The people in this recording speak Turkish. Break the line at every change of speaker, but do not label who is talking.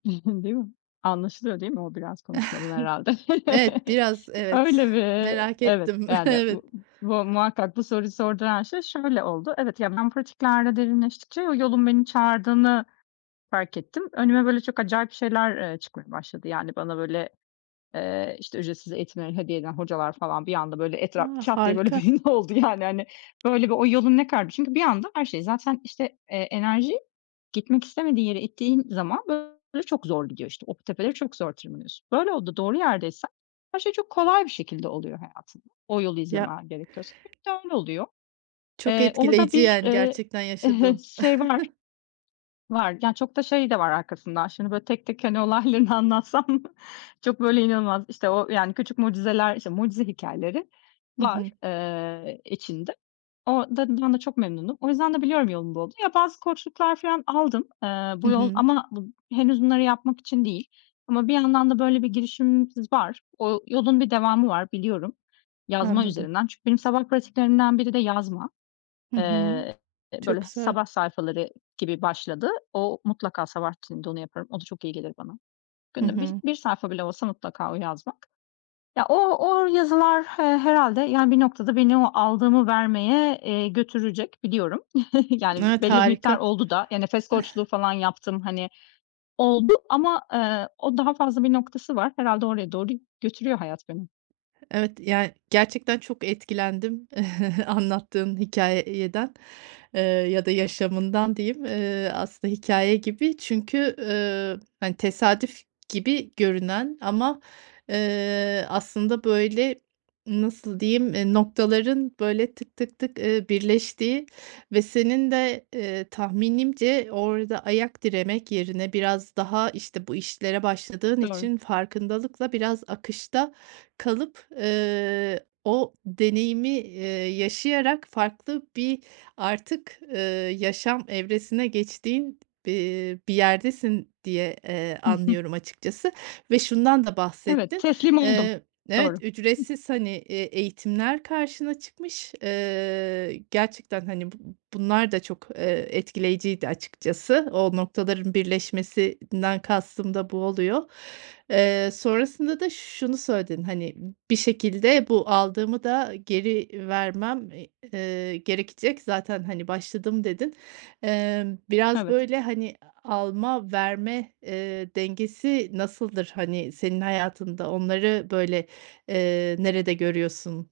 Değil mi? Anlaşılıyor, değil mi, o biraz konuşmadan herhâlde?
Evet, biraz evet,
Öyle mi?
merak
Evet,
ettim.
yani,
Evet.
bu bu muhakkak bu soruyu sorduran şey şöyle oldu. Evet, yani, ben pratiklerle derinleştikçe yolun beni çağırdığını fark ettim. Önüme böyle çok acayip şeyler, eee, çıkmaya başladı, yani, bana böyle, eee, işte ücretsiz eğitimleri hediye eden hocalar falan bir anda böyle etraf
A!
2 haftaya böyle
Harika.
belli oldu, yani, hani, böyle bir o yolun ne kadarmış çünkü bir anda her şey zaten işte, eee, enerji gitmek istemediği yere ittiğin zaman böyle çok zor gidiyor, işte. O tepeleri çok zor tırmanıyorsun, böyle oldu doğru yerdeysen her şey çok kolay bir şekilde oluyor hayatında o yolu
Ya
izlemen gerekiyorsa. Hep de öyle oluyor,
Çok
eee, onu da
etkileyici,
bir,
yani,
eee,
gerçekten yaşadığın.
[unintelligible] şey var, var, yani, çok da şey de var arkasından şimdi böyle tek tek, hani, olaylarını anlatsam çok böyle inanılmaz işte o, yani, küçük mucizeler, işte mucize hikâyeleri
Hı
var,
hı.
eee, içinde. O da ben de çok memnunum, o yüzden de biliyorum yolum bu olduğunu. Bazı koçluklar falan aldım, eee,
Hı
bu yol
hı.
ama bu henüz bunları yapmak için değil ama bir yandan da böyle bir girişimimiz var. O yolun bir devamı var biliyorum yazma
Anladım.
üzerinden, çünkü benim sabah pratiklerimden biri de yazma,
Hı hı,
eee,
çok
böyle
güzel.
sabah sayfaları gibi başladı. O mutlaka sabah içinde onu yaparım, o da çok iyi gelir bana.
Hı
Günde bir
hı.
bir sayfa bile olsa mutlaka o yazmak ya, o o yazılar, eee, herhâlde, yani, bir noktada beni o aldığımı vermeye, eee, götürecek biliyorum. Yani,
Evet,
belli bir
harika.
miktar oldu da ya, nefes
Eh.
koçluğu falan yaptım, hani, oldu ama, eee, o daha fazla bir noktası var, herhâlde oraya doğru götürüyor hayat beni.
Evet, yani, gerçekten çok etkilendim, anlattığın hikâyeden, eee, ya da yaşamından diyeyim, eee, aslında hikâye gibi, çünkü, eee, hani, tesadüf gibi görünen ama, eee, aslında böyle nasıl diyeyim e, noktaların böyle tık, tık, tık, eee, birleştiği ve senin de, eee, tahminimce orada ayak diremek yerine biraz daha, işte, bu işlere başladığın
Doğru.
için farkındalıkla biraz akışta kalıp, eee, o deneyimi, eee, yaşayarak farklı bir artık, eee, yaşam evresine geçtiğin, eee, bir yerdesin diye, eee,
Hı hı.
anlıyorum açıkçası ve şundan da
Evet,
bahsettin,
teslim oldum,
eee,
doğru.
evet, ücretsiz, hani, eee, eğitimler karşına çıkmış. Eee, gerçekten, hani, bu bunlar da çok, eee, etkileyiciydi açıkçası. O noktaların birleşmesinden kastım da bu oluyor, eee, sonrasında da şunu söyledin, hani, bir şekilde bu aldığımı da geri vermem, eee, gerekecek. Zaten, hani, başladım dedin, eee, biraz
Evet.
böyle, hani, alma verme, eee, dengesi nasıldır, hani, senin hayatında onları böyle, eee, nerede görüyorsun?